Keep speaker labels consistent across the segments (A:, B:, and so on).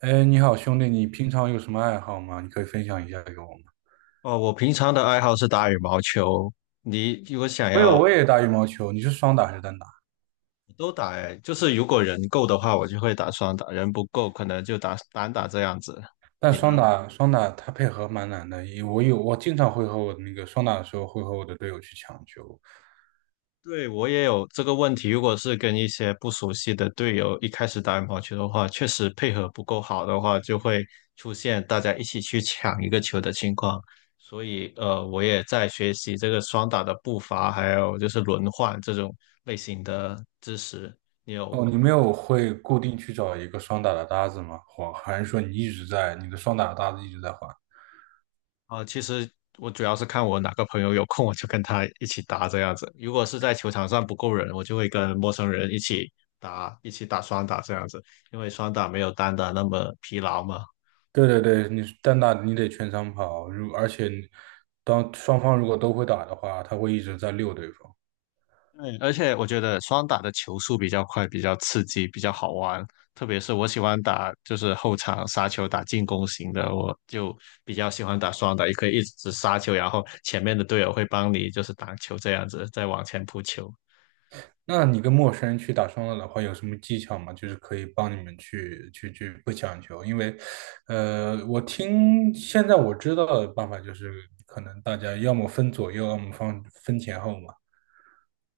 A: 哎，你好，兄弟，你平常有什么爱好吗？你可以分享一下给我吗？
B: 哦，我平常的爱好是打羽毛球。你如果想
A: 我有，
B: 要，
A: 我也打羽毛球。你是双打还是单打？
B: 都打诶，就是如果人够的话，我就会打双打；人不够，可能就打单打这样子。
A: 但
B: 你
A: 双
B: 呢？
A: 打双打它配合蛮难的，因为我经常会和我的那个双打的时候会和我的队友去抢球。
B: 对，我也有这个问题。如果是跟一些不熟悉的队友一开始打羽毛球的话，确实配合不够好的话，就会出现大家一起去抢一个球的情况。所以，我也在学习这个双打的步伐，还有就是轮换这种类型的知识。你有
A: 哦，你没有会固定去找一个双打的搭子吗？或还是说你一直在你的双打的搭子一直在换？
B: 啊、其实我主要是看我哪个朋友有空，我就跟他一起打这样子。如果是在球场上不够人，我就会跟陌生人一起打，一起打双打这样子，因为双打没有单打那么疲劳嘛。
A: 对对对，你是单打你得全场跑，如而且你当双方如果都会打的话，他会一直在溜对方。
B: 对，而且我觉得双打的球速比较快，比较刺激，比较好玩。特别是我喜欢打就是后场杀球打进攻型的，我就比较喜欢打双打，也可以一直杀球，然后前面的队友会帮你就是挡球这样子，再往前扑球。
A: 那你跟陌生人去打双打的话，有什么技巧吗？就是可以帮你们去不抢球，因为，我听现在我知道的办法就是，可能大家要么分左右，要么分前后嘛，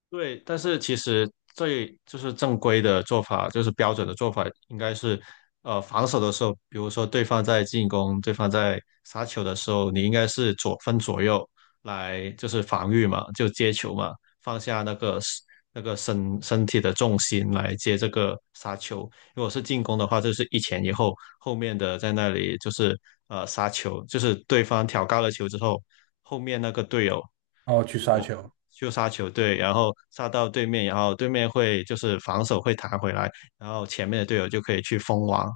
B: 对，但是其实最就是正规的做法，就是标准的做法，应该是，防守的时候，比如说对方在进攻，对方在杀球的时候，你应该是左分左右来就是防御嘛，就接球嘛，放下那个 那个身体的重心来接这个杀球。如果是进攻的话，就是一前一后，后面的在那里就是杀球，就是对方挑高了球之后，后面那个队友。
A: 然后去杀球。
B: 就杀球队，然后杀到对面，然后对面会就是防守会弹回来，然后前面的队友就可以去封网，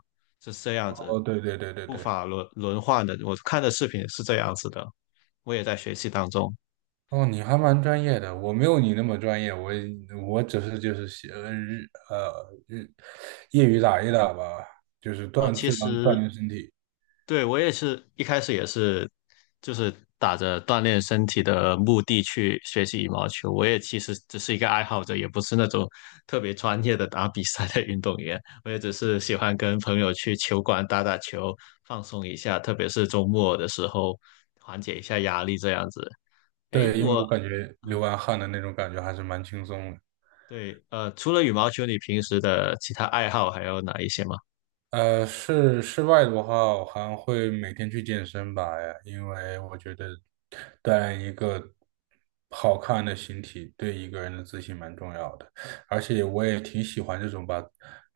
B: 是这样子，
A: 哦，对对对对
B: 步
A: 对。
B: 法轮换的。我看的视频是这样子的，我也在学习当中。
A: 哦，你还蛮专业的，我没有你那么专业，我只是就是喜呃日呃日业余打一打吧，就是
B: 哦，其
A: 当锻
B: 实
A: 炼身体。
B: 对，我也是一开始也是，就是打着锻炼身体的目的去学习羽毛球。我也其实只是一个爱好者，也不是那种特别专业的打比赛的运动员。我也只是喜欢跟朋友去球馆打打球，放松一下，特别是周末的时候，缓解一下压力这样子。诶，
A: 对，因为
B: 我
A: 我感觉流完汗的那种感觉还是蛮轻松的。
B: 对，除了羽毛球，你平时的其他爱好还有哪一些吗？
A: 室外的话，我还会每天去健身吧，因为我觉得锻炼一个好看的形体，对一个人的自信蛮重要的。而且我也挺喜欢这种把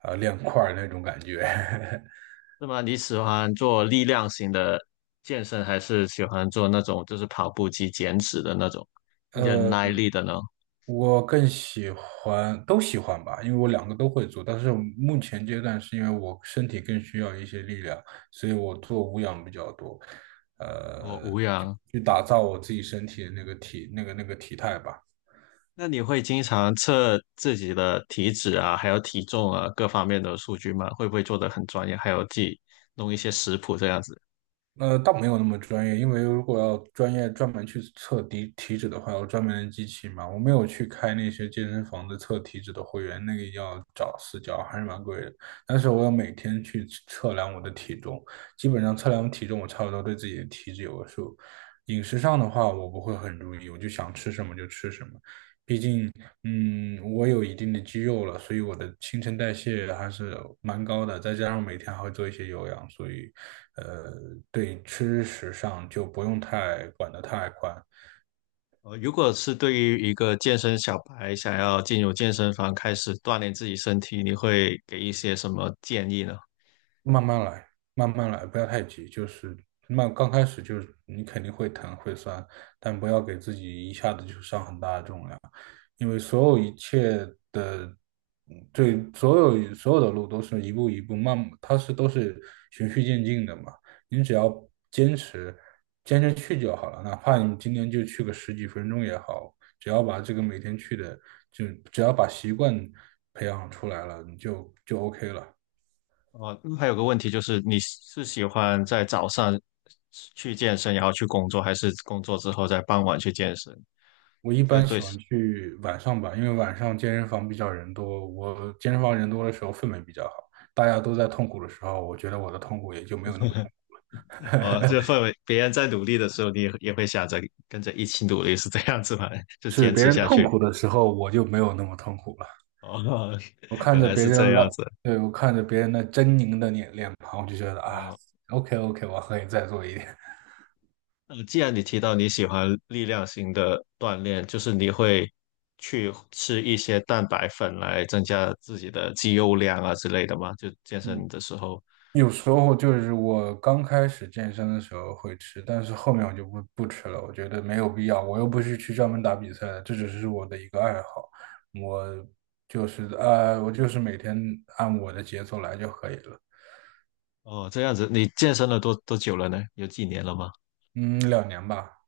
A: 练块儿那种感觉。
B: 那么你喜欢做力量型的健身，还是喜欢做那种就是跑步机减脂的那种 忍
A: 呃。
B: 耐力的呢？
A: 我更喜欢都喜欢吧，因为我两个都会做，但是目前阶段是因为我身体更需要一些力量，所以我做无氧比较多，
B: 哦，
A: 呃，
B: 无氧。
A: 去打造我自己身体的那个体态吧。
B: 那你会经常测自己的体脂啊，还有体重啊，各方面的数据吗？会不会做得很专业？还有自己弄一些食谱这样子？
A: 呃，倒没有那么专业，因为如果要专业专门去测体脂的话，要专门的机器嘛。我没有去开那些健身房的测体脂的会员，那个要找私教，还是蛮贵的。但是我要每天去测量我的体重，基本上测量体重，我差不多对自己的体脂有个数。饮食上的话，我不会很注意，我就想吃什么就吃什么。嗯，我有一定的肌肉了，所以我的新陈代谢还是蛮高的，再加上每天还会做一些有氧，所以，呃，对吃食上就不用太管得太宽。
B: 如果是对于一个健身小白想要进入健身房开始锻炼自己身体，你会给一些什么建议呢？
A: 慢慢来，慢慢来，不要太急，就是慢，刚开始就是你肯定会疼会酸，但不要给自己一下子就上很大的重量，因为所有一切。对，所有的路都是一步一步慢，都是循序渐进的嘛。你只要坚持，坚持去就好了。哪怕你今天就去个10几分钟也好，只要把这个每天去的，就只要把习惯培养出来了，你就 OK 了。
B: 哦，还有个问题就是，你是喜欢在早上去健身，然后去工作，还是工作之后在傍晚去健身？
A: 我一
B: 这个
A: 般喜
B: 对，
A: 欢去晚上吧，因为晚上健身房比较人多，我健身房人多的时候氛围比较好，大家都在痛苦的时候，我觉得我的痛苦也就没有那么痛
B: 哦，
A: 苦。
B: 这个氛围，别人在努力的时候，你也也会想着跟着一起努力，是这样子吗？就
A: 是
B: 坚
A: 别
B: 持
A: 人
B: 下
A: 痛
B: 去。
A: 苦的时候，我就没有那么痛苦了。
B: 哦，
A: 我 看
B: 原
A: 着
B: 来
A: 别
B: 是这
A: 人拉，
B: 样子。
A: 对，我看着别人那狰狞的脸庞，我就觉得啊
B: 哦，
A: ，OK OK，我可以再做一点。
B: 那既然你提到你喜欢力量型的锻炼，就是你会去吃一些蛋白粉来增加自己的肌肉量啊之类的吗？就健 身
A: 嗯，
B: 的时候。
A: 有时候就是我刚开始健身的时候会吃，但是后面我就不吃了，我觉得没有必要，我又不是去专门打比赛的，这只是我的一个爱好，我就是我就是每天按我的节奏来就可以了。
B: 哦，这样子，你健身了多久了呢？有几年了吗？
A: 嗯，2年吧。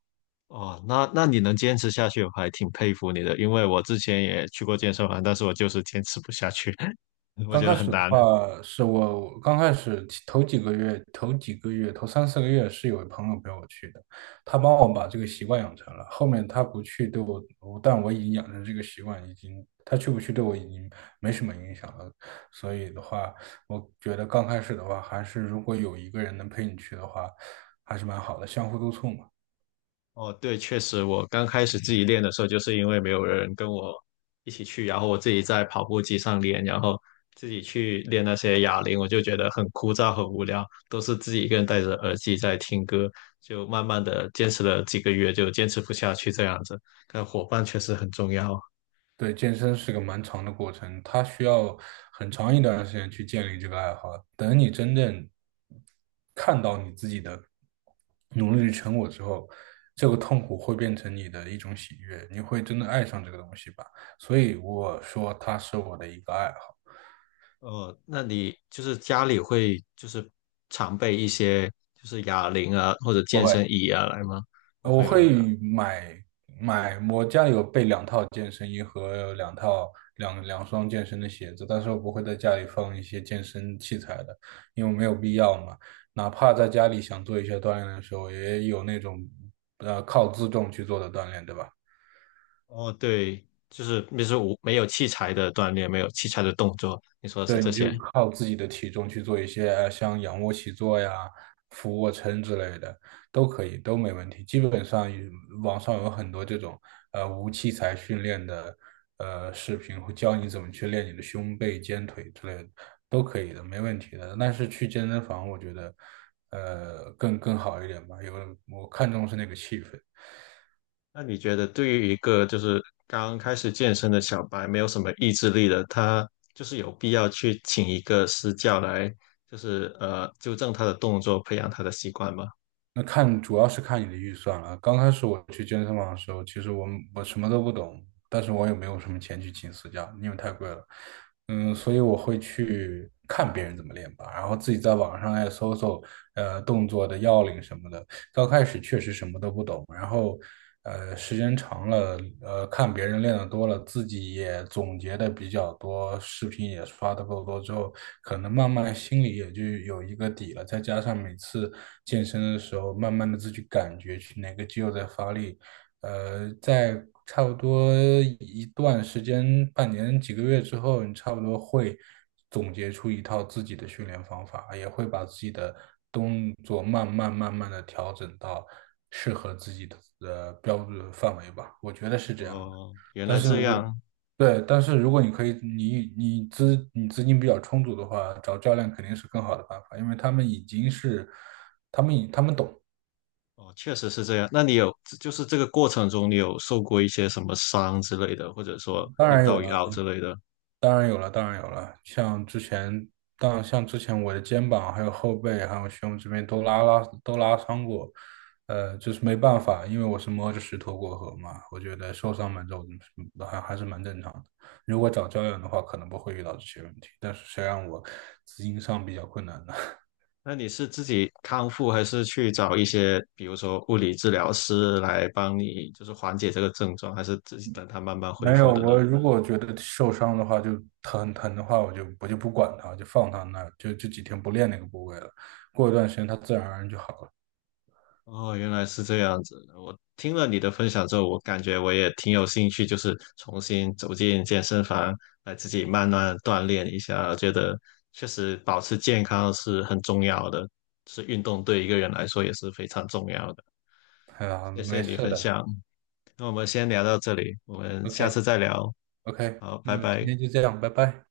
B: 哦，那那你能坚持下去，我还挺佩服你的。因为我之前也去过健身房，但是我就是坚持不下去，我
A: 刚
B: 觉
A: 开
B: 得很
A: 始的
B: 难。
A: 话，是我刚开始头几个月、头几个月、头3、4个月是有朋友陪我去的，他帮我把这个习惯养成了。后面他不去对我已经养成这个习惯，已经他去不去对我已经没什么影响了。所以的话，我觉得刚开始的话，还是如果有一个人能陪你去的话，还是蛮好的，相互督促嘛。
B: 哦，对，确实，我刚开始自己练的时候，就是因为没有人跟我一起去，然后我自己在跑步机上练，然后自己去练那些哑铃，我就觉得很枯燥、很无聊，都是自己一个人戴着耳机在听歌，就慢慢的坚持了几个月，就坚持不下去这样子。但伙伴确实很重要。
A: 对，健身是个蛮长的过程，它需要很长一段时间去建立这个爱好。等你真正看到你自己的努力的成果之后，这个痛苦会变成你的一种喜悦，你会真的爱上这个东西吧。所以我说它是我的一个爱好。
B: 哦，那你就是家里会就是常备一些就是哑铃啊或者
A: 不
B: 健身
A: 会。
B: 椅啊来吗？不
A: 我
B: 会吗？
A: 会买买，我家里有备2套健身衣和两套两两双健身的鞋子，但是我不会在家里放一些健身器材的，因为没有必要嘛。哪怕在家里想做一些锻炼的时候，也有那种靠自重去做的锻炼，对吧？
B: 哦，对，就是就是无没有器材的锻炼，没有器材的动作，你说的是
A: 对，
B: 这
A: 你
B: 些。
A: 就靠自己的体重去做一些像仰卧起坐呀、俯卧撑之类的，都可以，都没问题。基本上有网上有很多这种无器材训练的视频，会教你怎么去练你的胸背、肩腿之类的，都可以的，没问题的。但是去健身房，我觉得更好一点吧，有我看重是那个气氛。
B: 那你觉得对于一个就是刚开始健身的小白，没有什么意志力的，他就是有必要去请一个私教来，就是纠正他的动作，培养他的习惯吗？
A: 那看主要是看你的预算了。刚开始我去健身房的时候，其实我什么都不懂，但是我也没有什么钱去请私教，因为太贵了。嗯，所以我会去看别人怎么练吧，然后自己在网上也搜搜，呃，动作的要领什么的。刚开始确实什么都不懂，然后，时间长了，看别人练的多了，自己也总结的比较多，视频也刷的够多之后，可能慢慢心里也就有一个底了。再加上每次健身的时候，慢慢的自己感觉去哪个肌肉在发力。呃，在差不多一段时间，半年几个月之后，你差不多会总结出一套自己的训练方法，也会把自己的动作慢慢的调整到适合自己的标准范围吧。我觉得是这样的，
B: 哦，原
A: 但
B: 来
A: 是
B: 这
A: 我。
B: 样。
A: 对，但是如果你可以，你资金比较充足的话，找教练肯定是更好的办法，因为他们已经他们懂。
B: 哦，确实是这样。那你有，就是这个过程中，你有受过一些什么伤之类的，或者说
A: 当
B: 扭
A: 然有
B: 到
A: 了，
B: 腰之类的？
A: 当然有了，当然有了。像之前，像之前我的肩膀、还有后背、还有胸这边都拉伤过，呃，就是没办法，因为我是摸着石头过河嘛。我觉得受伤蛮重，的，嗯还是蛮正常的。如果找教练的话，可能不会遇到这些问题，但是谁让我资金上比较困难呢？
B: 那你是自己康复，还是去找一些，比如说物理治疗师来帮你，就是缓解这个症状，还是自己等它慢慢
A: 没
B: 恢复
A: 有，
B: 的呢？
A: 我如果觉得受伤的话，就疼的话，我就不管它，就放它那儿，就几天不练那个部位了。过一段时间，它自然而然就好了。
B: 哦，原来是这样子。我听了你的分享之后，我感觉我也挺有兴趣，就是重新走进健身房，来自己慢慢锻炼一下。我觉得确实保持健康是很重要的，是运动对一个人来说也是非常重要的。
A: 哎呀，
B: 谢谢
A: 没
B: 你
A: 事
B: 分
A: 的。
B: 享，那我们先聊到这里，我们
A: OK
B: 下次再聊。
A: OK，
B: 好，拜
A: 那今
B: 拜。
A: 天就这样，拜拜。